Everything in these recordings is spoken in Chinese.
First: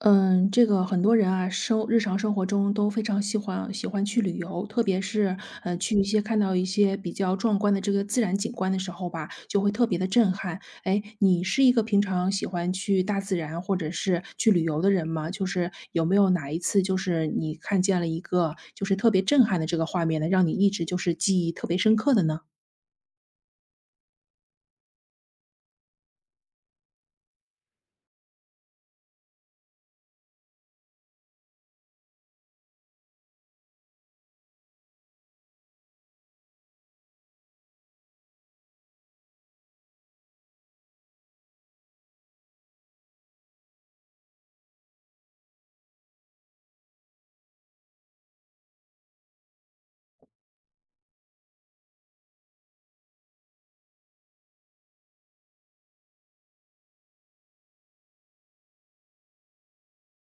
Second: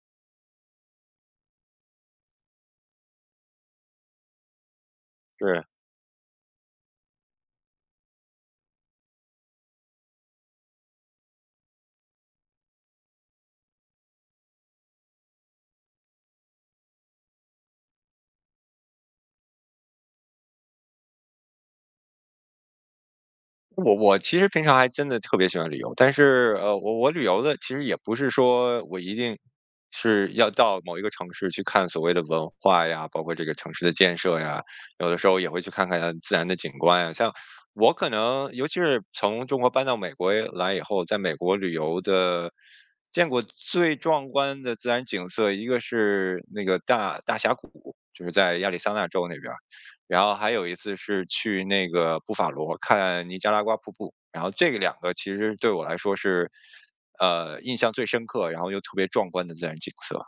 嗯，这个很多人啊，生日常生活中都非常喜欢去旅游，特别是是，去一些看到一些比较壮观的这个自然景观的时候吧，就会特别的震撼。哎，你是一个平常喜欢去大自然或者是去旅游的人吗？就是有没有哪一次就是你看见了一个就是特别震撼的这个画面呢，让你一直就是记忆特别深刻的呢？我其实平常还真的特别喜欢旅游，但是我旅游的其实也不是说我一定是要到某一个城市去看所谓的文化呀，包括这个城市的建设呀，有的时候也会去看看自然的景观呀。像我可能尤其是从中国搬到美国来以后，在美国旅游的见过最壮观的自然景色，一个是那个大峡谷，就是在亚利桑那州那边。然后还有一次是去那个布法罗看尼加拉瓜瀑布，然后这个两个其实对我来说是，印象最深刻，然后又特别壮观的自然景色。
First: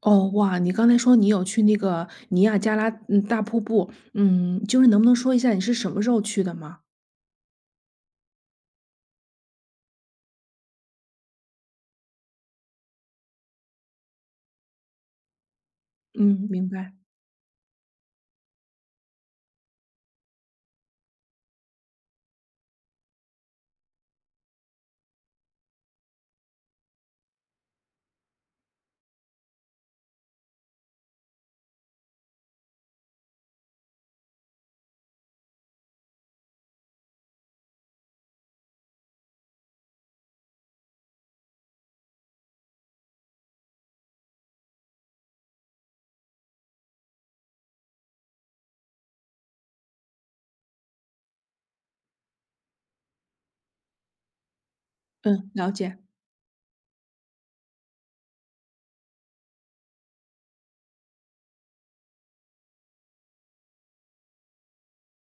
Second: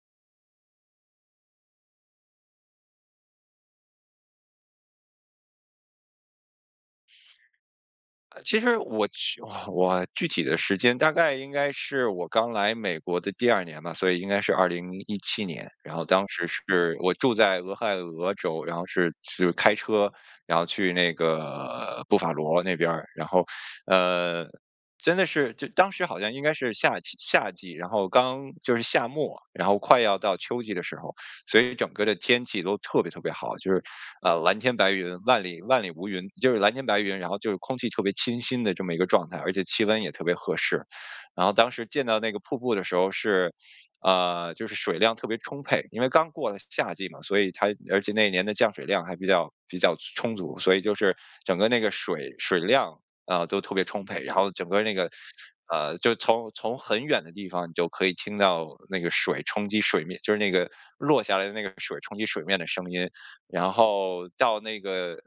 哦，哇，你刚才说你有去那个尼亚加拉大瀑布，嗯，就是能不能说一下你是什么时候去的吗？其实我去 我具体的时间大概应该是我刚来美国的第二年吧，所以应该是2017年。然后当时嗯，明白，是我住在俄亥俄州，然后是就是开车，然后去那个布法罗那边儿，然后，呃，真的是就当时好像应该是夏季，然后刚就是夏末，然后快要到秋季的时候，所以整个的天气都特别特别好，就是蓝天白云，万里无云，就是蓝天白云，然后就是空气特别清新的这么一个状态，而且气温也特别合适。然后当时见到那个瀑布的时候是，就是水量特别充沛，因为刚过了夏季嘛，所以它而且那一年的降水量还比较充足，所以就是整个那个水量都特别充沛，然后整个那个嗯，了解。就从很远的地方，你就可以听到那个水冲击水面，就是那个落下来的那个水冲击水面的声音，然后到那个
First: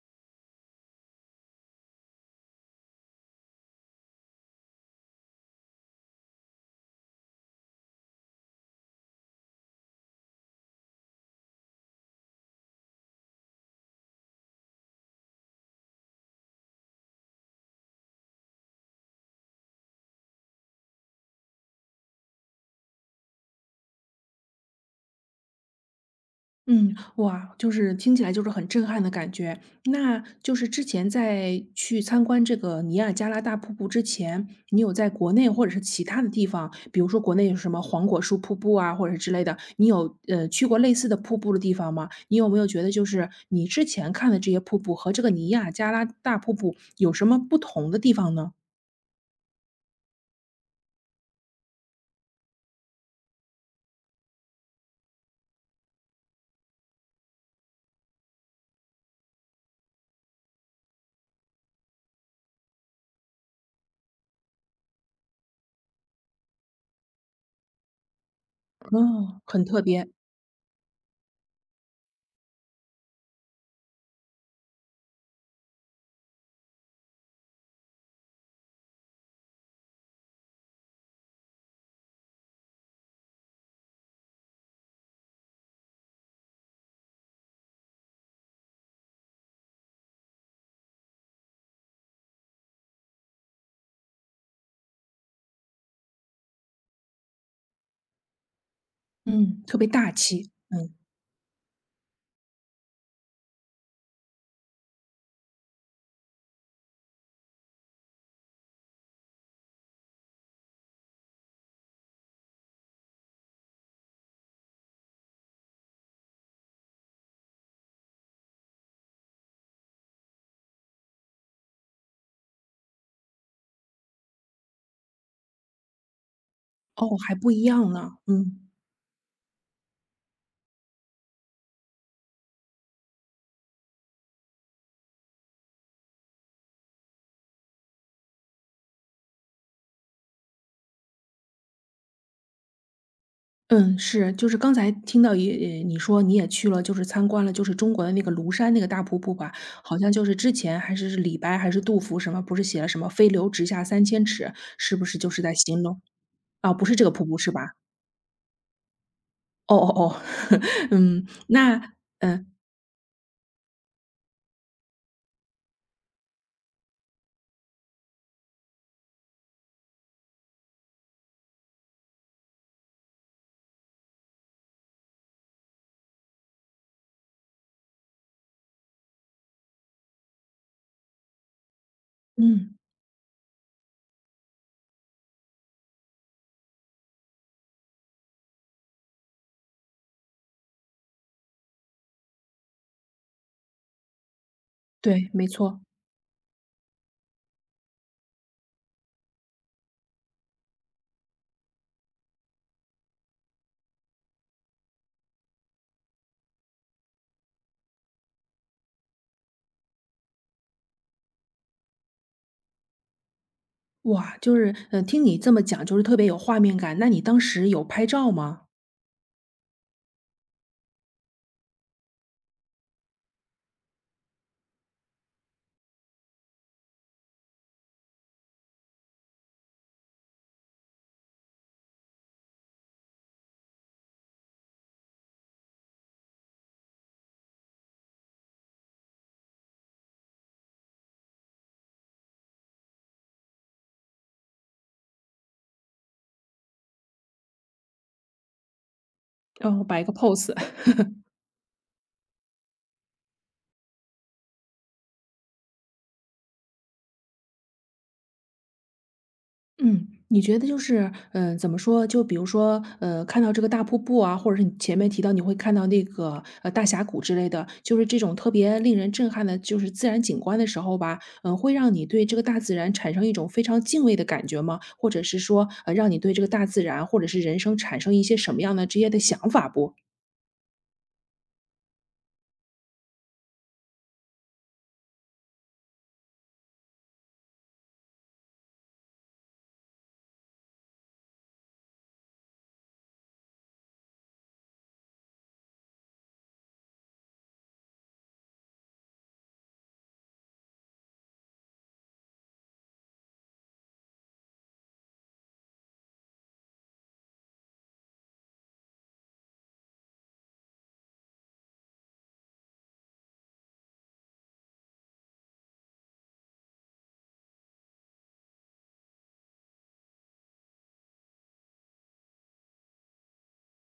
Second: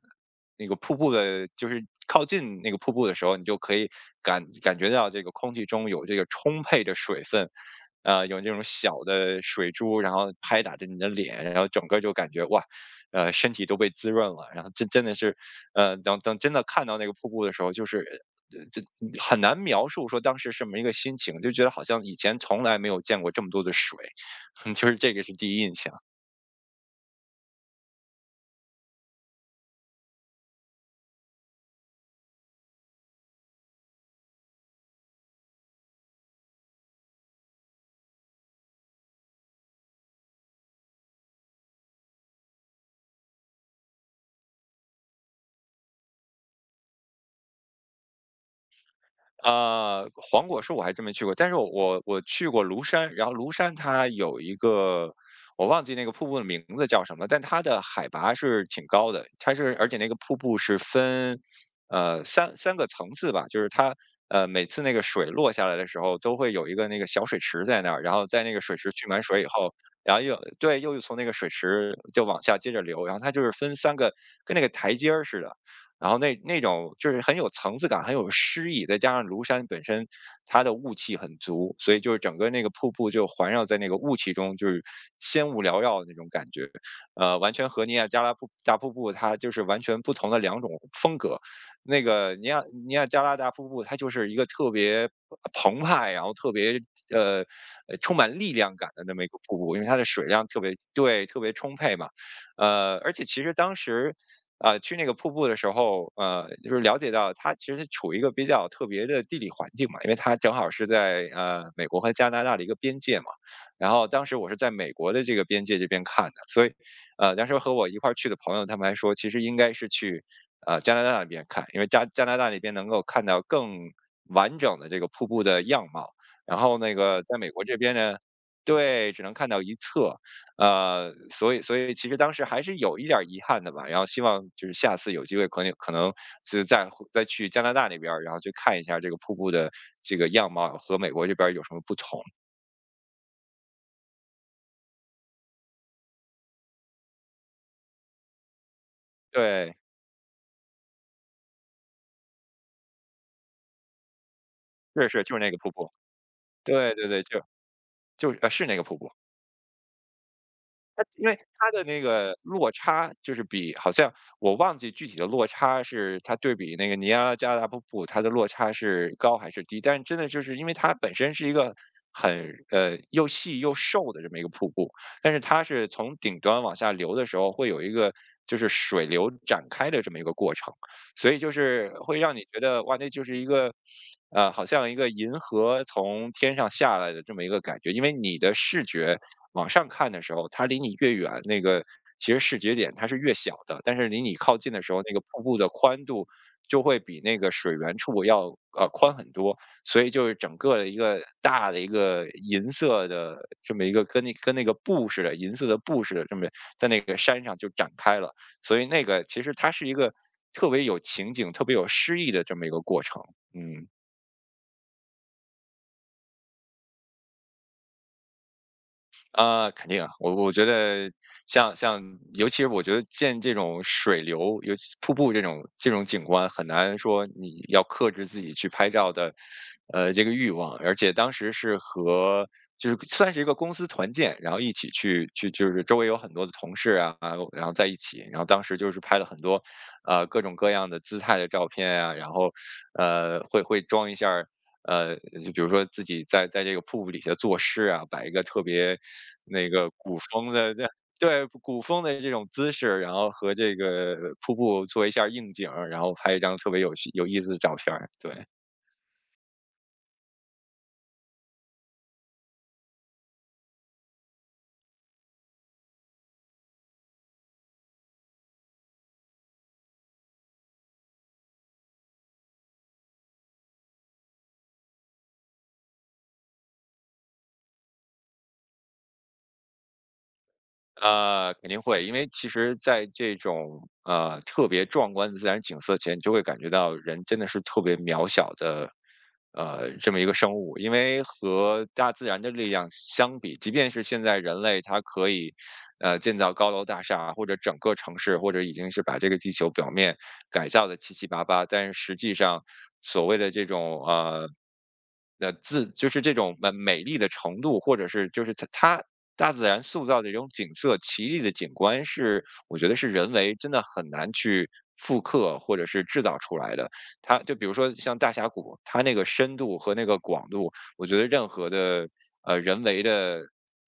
那个瀑布的，就是靠近那个瀑布的时候，你就可以感觉到这个空气中有这个充沛的水分，有这种小的水珠，然后拍打着你的脸，然后整个就感觉哇，身体都被滋润了。然后真的是，等等真的看到那个瀑布的时候，就是。这很难描述说当时什么一个心情，就觉得好像以前从来没有见过这么多的水，就是这个是第一印象。嗯，哇，就是听起来就是很震撼的感觉。那就是之前在去参观这个尼亚加拉大瀑布之前，你有在国内或者是其他的地方，比如说国内有什么黄果树瀑布啊，或者是之类的，你有去过类似的瀑布的地方吗？你有没有觉得就是你之前看的这些瀑布和这个尼亚加拉大瀑布有什么不同的地方呢？黄果树我还真没去过，但是我去过庐山，然后庐山它有一个我忘记那个瀑布的名字叫什么了，但它的海拔是挺高的，它是而且那个瀑布是分三个层次吧，就是它每次那个水落下来的时候都会有一个那个小水池在那儿，然后在那个水池蓄满水哦，以很后。特别，然后又对，又从那个水池就往下接着流，然后它就是分三个，跟那个台阶儿似的，然后那种就是很有层次感，很有诗意，再加上庐山本身它的雾气很足，所以就是整个那个瀑布就环绕在那个雾气中，就是仙雾缭绕的那种感觉，完全和尼亚加拉大瀑布它就是完全不同的两种风格。那个尼亚加拉大瀑布它就是一个特别澎湃，然后特别呃充满力量感的那么一个瀑嗯，布，特因为别它的大水量气，特别嗯，对特别充沛嘛，而且其实当时去那个瀑布的时候，就是了解到它其实处于一个比较特别的地理环境嘛，因为它正好是在美国和加拿大的一个边界嘛。然后当时我是在美国的这个边界这边看的，所以当时和我一块儿去的朋友他们还说，其实应该是去加拿大那边看，因为加拿大那边能够看到更完整的这个瀑布的样貌。然后那哦，个还在美不国一这样边呢，呢，嗯。对，只能看到一侧，所以其实当时还是有一点儿遗憾的吧，然后希望就是下次有机会可能是再去加拿大那边儿，然后去看一下这个瀑布的这个样貌和美国这边儿有什么不同。嗯，是，就是刚才听到也你说你也去了，就是参观了，就是中国的那个庐山那个大瀑布吧，对，好像就是之前还是是李白还是杜甫什么，不是写了什么“飞流直下三千尺”，是不是是是，就就是是那在个瀑形布。容啊，不对是这对个对瀑布就是吧？就呃，是那个瀑布。哦哦哦，它因嗯，为它的那那个嗯落差就是比好像我忘记具体的落差是它对比那个尼亚加拉瀑布，它的落差是高还是低，但是真的就是因为它本身是一个很又细又瘦的这么一个瀑布，但是它是从顶端往下流的时候会有一个就是水流展开的这么一个过程。所以就是会让你觉嗯，得哇，那就是一个，好像一个银河从天上下来的这么一个感觉。因为你的视觉往上看的时候，它离你越远，那个其实视觉点它是越小的，但是离你靠近的时候，那个对，瀑没布的错，宽度就会比那个水源处要宽很多。所以就是整个的一个大的一个银色的这么一个跟那个布似的银色的布似的这么在那个山上就展开了。所以那个其实它是一个特别有情景、特别有诗意的这么一个过程。嗯。哇，就是听你这么讲，就是特别有画面感。那你当时有拍照吗？啊，肯定啊，我觉得像像，尤其是我觉得见这种水流，尤其瀑布这种景观，很难说你要克制自己去拍照的，这个欲望。而且当时是和就是算是一个公司团建，然后一起去就是周围有很多的同事啊，然后在一起，然后当时就是拍了很多，各种各样的姿态的照片啊，然后会装一下儿。呃，就比如说自己在这个瀑布底下作诗啊，摆一个特别那哦，摆个 风 pose。的这对古风的这种姿势，然后和这个瀑布做一下应景儿，然后拍一张特别有意思的照片儿，对。嗯，你觉得就是，怎么说？就比如说，看到这个大瀑布啊，或者是你前面提到你会看到那个大峡谷之类的，就是这种特别令人震撼的，就是自然景观的时候吧，会让你对这个大自然产生一种非常敬畏的感觉吗？或者是说，让你对这个大自然或者是人生产生一些什么样的这些的想法不？肯定会，因为其实在这种特别壮观的自然景色前，你就会感觉到人真的是特别渺小的，这么一个生物。因为和大自然的力量相比，即便是现在人类它可以，建造高楼大厦，或者整个城市，或者已经是把这个地球表面改造的七七八八，但是实际上所谓的这种呃。自就是这种美丽的程度，或者是就是它大自然塑造的这种景色、奇丽的景观是，我觉得是人为真的很难去复刻或者是制造出来的。它就比如说像大峡谷，它那个深度和那个广度，我觉得任何的人为的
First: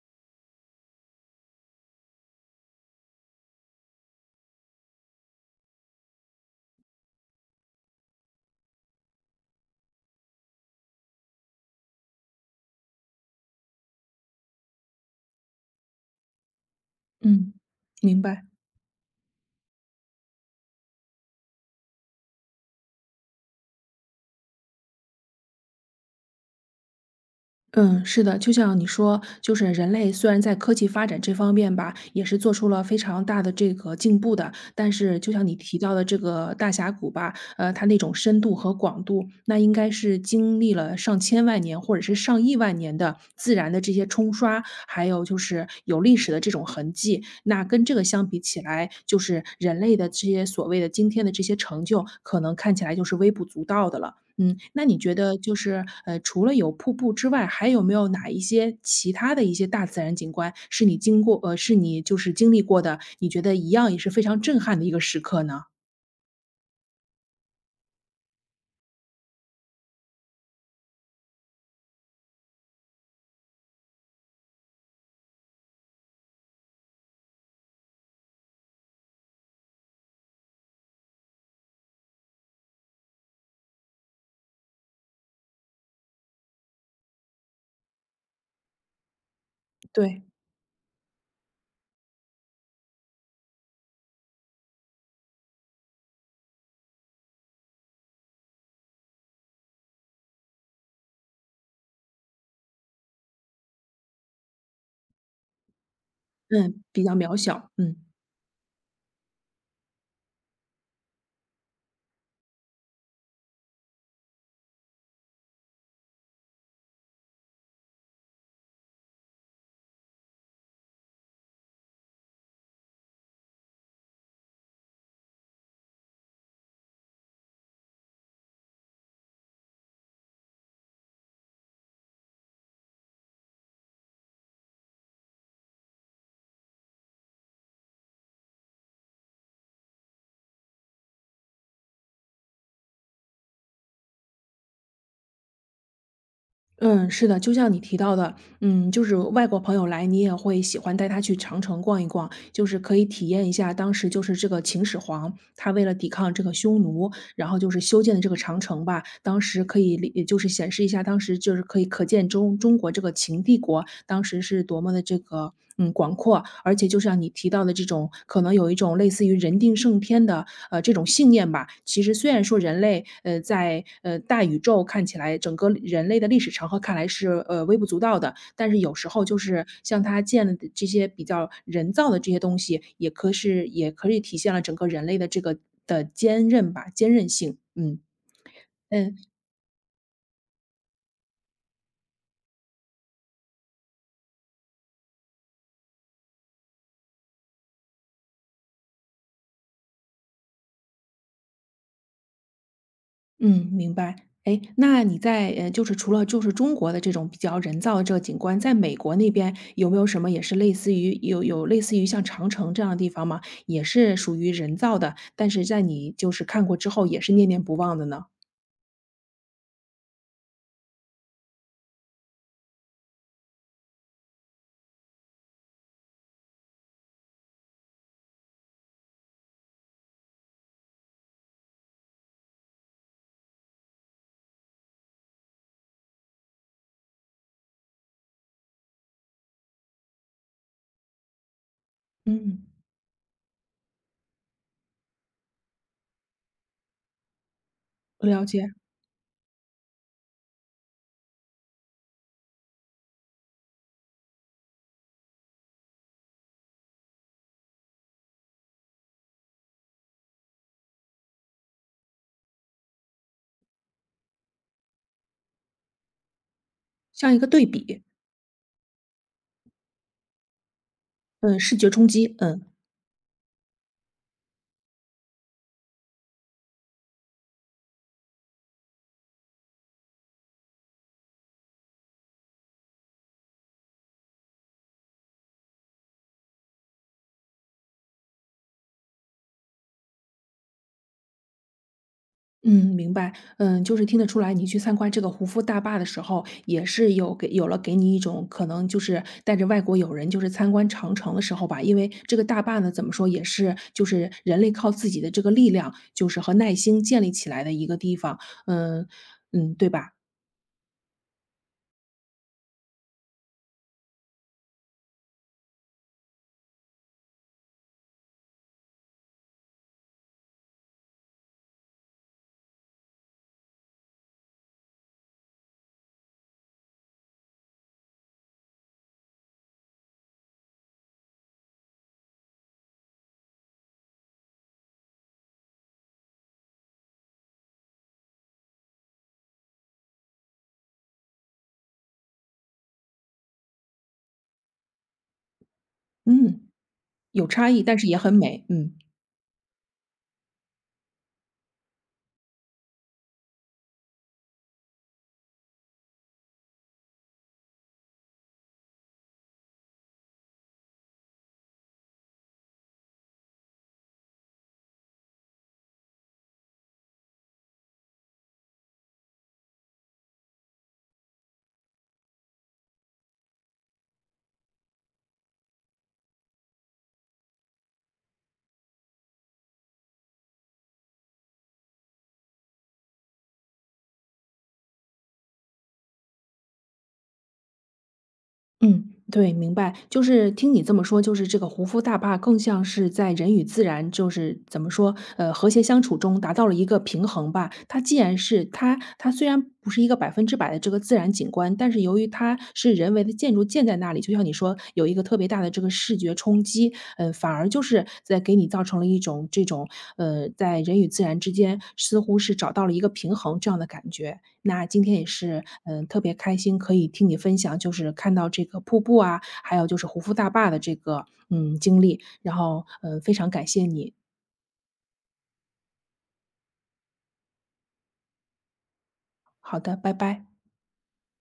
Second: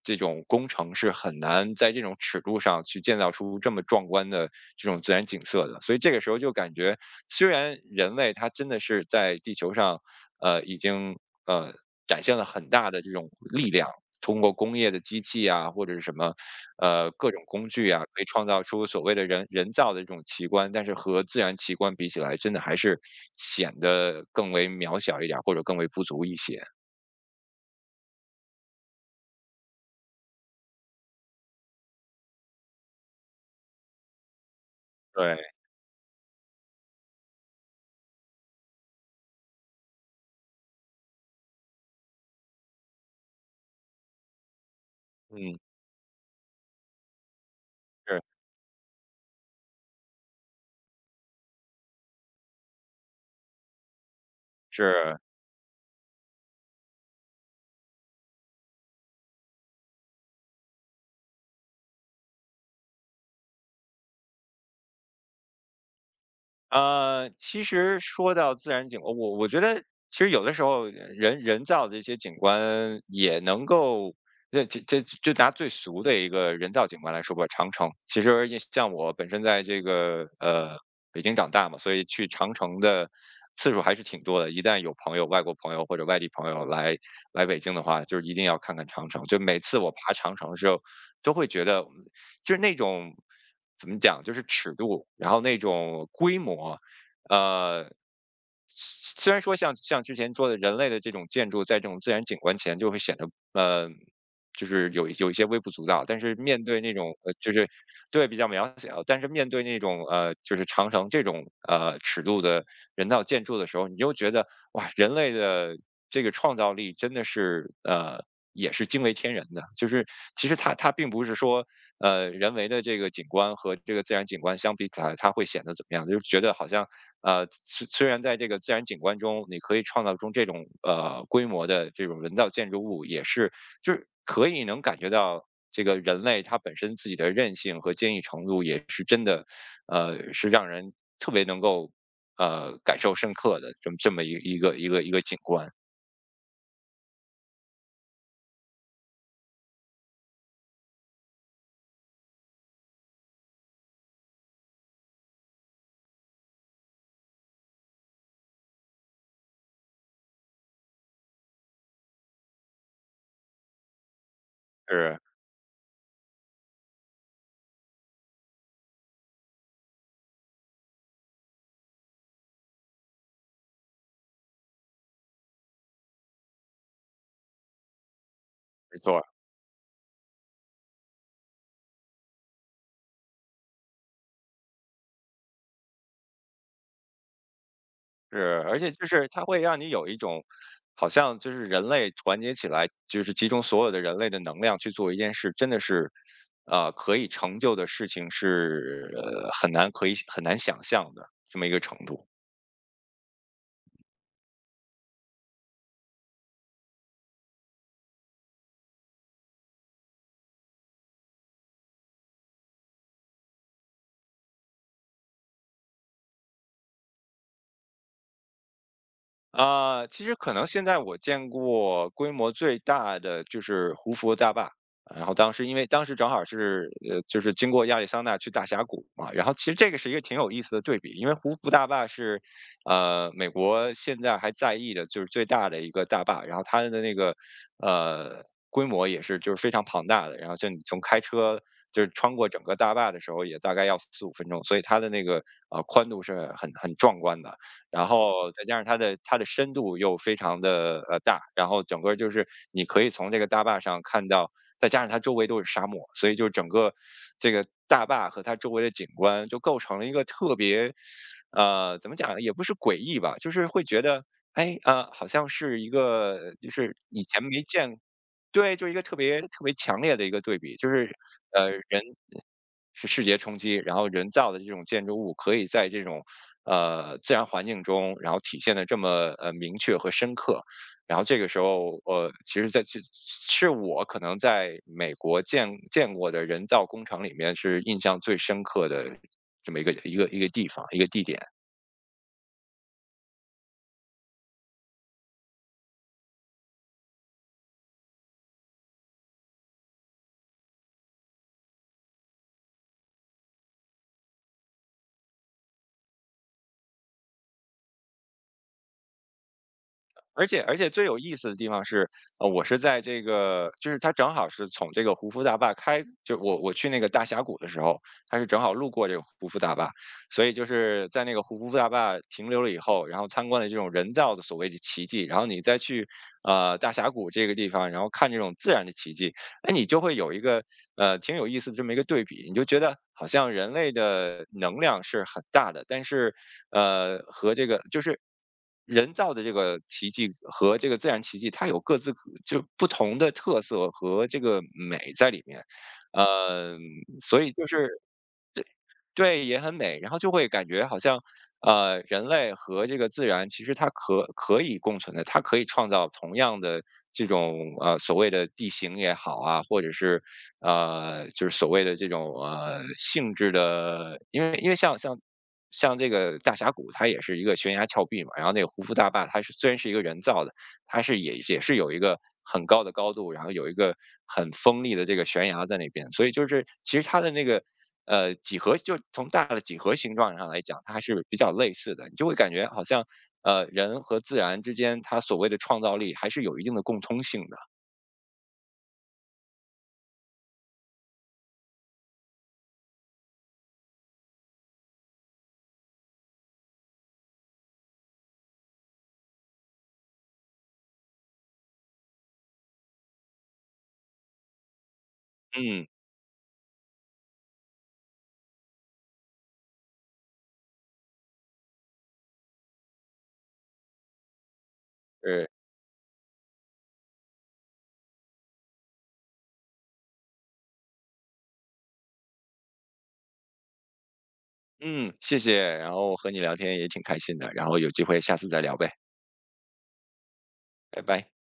这种工程是很难在这种尺度上去建造出这么壮观的这种自然景色的。所以这个时候就感觉，虽然人类它真的是在地球上。已经呃展现了很大的这种力量，通过工业的机器啊，或者是什么各种嗯，工具啊，可明以创白。造出所谓的人造的这种奇观，但是和自然奇观比起来，真的还是显得更为渺小一点儿，或者更为不足一些。嗯，是的，就像你说，就是人类虽然在科技发展这方面吧，也是做出了非常大的这个进步的，但是就对，像你提到的这个大峡谷吧，它那种深度和广度，那应该是经历了上千万年或者是上亿万年的自然的这些冲刷，还有就嗯，是有历史的这种痕迹。那跟这个是相比起来，就是人类的这些所谓的今天的这些成就，可能看起来就是微不足道的了。嗯，那你觉是。得就是，除了有瀑布之外，还有没有哪一些其他的一些大自然景观是你经过呃，是你就是经历过的，你觉得一样也是非常震撼的一个时刻呢？其实说到自然景观，我觉得其实有的时候人造的这些景观也能够，这就拿最俗的一个人造景观来说吧，长城。其实也像我本身在这个北京长大嘛，所以去长城的次数还是挺多的。一旦有朋友、外国朋友或者外地朋友来北京的话，就是一定要看看长城。就每次我爬对。长城的时候，都会觉得就是那种怎么讲，就是尺度，然后那种规模，呃，虽然说像之前说的，人类的这种建筑在这种自然景观前就会显得就是有一些微不足道，但是面对嗯，那比较种渺就是小，嗯。对比较渺小，但是面对那种就是长城这种呃尺度的人造建筑的时候，你就觉得哇，人类的这个创造力真的是也是惊为天人的。就是其实它并不是说人为的这个景观和这个自然景观相比起来，它会显得怎么样？就是觉得好像，虽然在这个自然景观中，你可以创造出这种呃规模的这种人造建筑物，也是就是可以能感觉到这个人类它本身自己的韧性和坚毅程度，也是真的，是让人特别能够感受深刻的这么一个景观。嗯，是的，就像你提到的，就是外国朋友来，你也会喜欢带他去长城逛一逛，就是可以体验一下当时就是这个秦始皇，他为了抵抗这个匈奴，然后就是修建的这个长城吧，当时可以理也就是显示一下，当时就是可见中国这个秦帝国当时是多么的这是，个广阔，而且就像你提到的这种，可能有一种类似于人定胜天的这种信念吧。其实虽然说人类在大宇宙看起来，整个人类的历史长河看来是微不足道的，但是有没时错。候就是像它建了的这些比较人造的这些东西，也可以体现了整个人类的这个的坚韧吧，坚韧性。嗯是，而且就嗯是它会让你有一种，好像就是人类团结起来，就是集中所有的人类的能量去做一件事，真的是，可以成就的事情是呃很难可以很难想象的这么一个程度。嗯，明白。哎，那你在就是除了就是中国的这种比较人造的这个景观，在美国那边有没有什么也是类似于有有类似于像长城这样的地方吗？也是属于人造的，但是在你就是看过之后也是念念不忘的呢？啊，其实可能现在我见过规模最大的就是胡佛大坝，然后当时因为当时正好是就是经过亚利桑那去大峡谷嘛，然后其实这个是一个挺有意思的对比，因为胡佛大坝是美国现在还在役的，就是最大的一个大坝，然后它的那个呃规模也是就是非常庞大的，然后像你从开车就是穿过整嗯，个大坝的时候也大概要四五分钟，所以它的那个呃宽度是很壮观的。然了后再解，加上它的深度又非常的呃大，然后整个就是你可以从这个大坝上看到，再加上它周围都是沙漠，所以就整个这个大坝和它周围的景观就构成了一个特别，怎么讲也不是诡异吧，就是会觉得，哎啊、好像是一个就是以像一前个没对见。比，对，就是一个特别特别强烈的一个对比，就是嗯，视觉人冲击，嗯。是视觉冲击，然后人造的这种建筑物可以在这种自然环境中，然后体现的这么明确和深刻。然后这个时候，其实在这是我可能在美国见过的人造工程里面是印象最深刻的这么一个地点。嗯，明白。嗯，就是听得出来，你去参观这个胡夫大坝的时候，也是有了给你一种可能，就是带着外国友人，就是参观长城的时候吧。因为这个大坝呢，怎么说也是就是人类靠自己的这个力量，就是和耐心建立起来的一个地方。嗯嗯，对吧？而且最有意思的地方是，我是在这个，就是它正好是从这个胡夫大坝开，就我去那个大峡谷的时候，它是正好路过这个胡夫大坝，所以就是在那个胡夫大坝停留了以后，然后参观了这种人造的所谓的奇迹，然后你再去大峡谷这个地方，然后看这种自然的奇迹，哎，你就会有一个呃挺有意思的这么一个对比，你就觉得好像人类的能量是很大的，但是呃和这个就是人造的这个奇迹和这个自然奇迹，它有各自就不同的特色和这个美在里面，嗯，呃，所有以就差异，是但是也很美。嗯。对，也很美，然后就会感觉好像，人类和这个自然其实它可以共存的，它可以创造同样的这种呃所谓的地形也好啊，或者是就是所谓的这种呃性质的，因为像这个大峡谷，它也是一个悬崖峭壁嘛，然后那个胡夫大坝，它是虽然是一个人造的，它是也是有一个很高的高度，然后有一个很锋利的这个悬崖在那边，所以就是其实它的那个几何就从大的几何形状上来讲，它还是比较类似的。你就会感觉好像，人和自然之间，它所谓的创造力还是有一定的共通性的。嗯，对，明白。就是听你这么说，就是这个胡夫大坝更像是在人与自然，就是怎么说，和谐相处中达到了一个平衡吧。它虽然不是一个百分之百的这个自然景观，但是由于它是人为的建筑建在那里，就像你说有一个特别大的这嗯，个视觉冲击，反而就是在给你造成了一种这种在人与自然之间似乎是找到了一个平衡这样的感觉。那今天也呃，是，特别开心可以听你分享，就是看到这个瀑布啊，还有就是胡夫大坝的这个，经历，然后，非常感谢你。嗯，谢谢，然后和你聊天也挺开心的，然后有机会下次再聊呗，好的，拜拜。拜拜。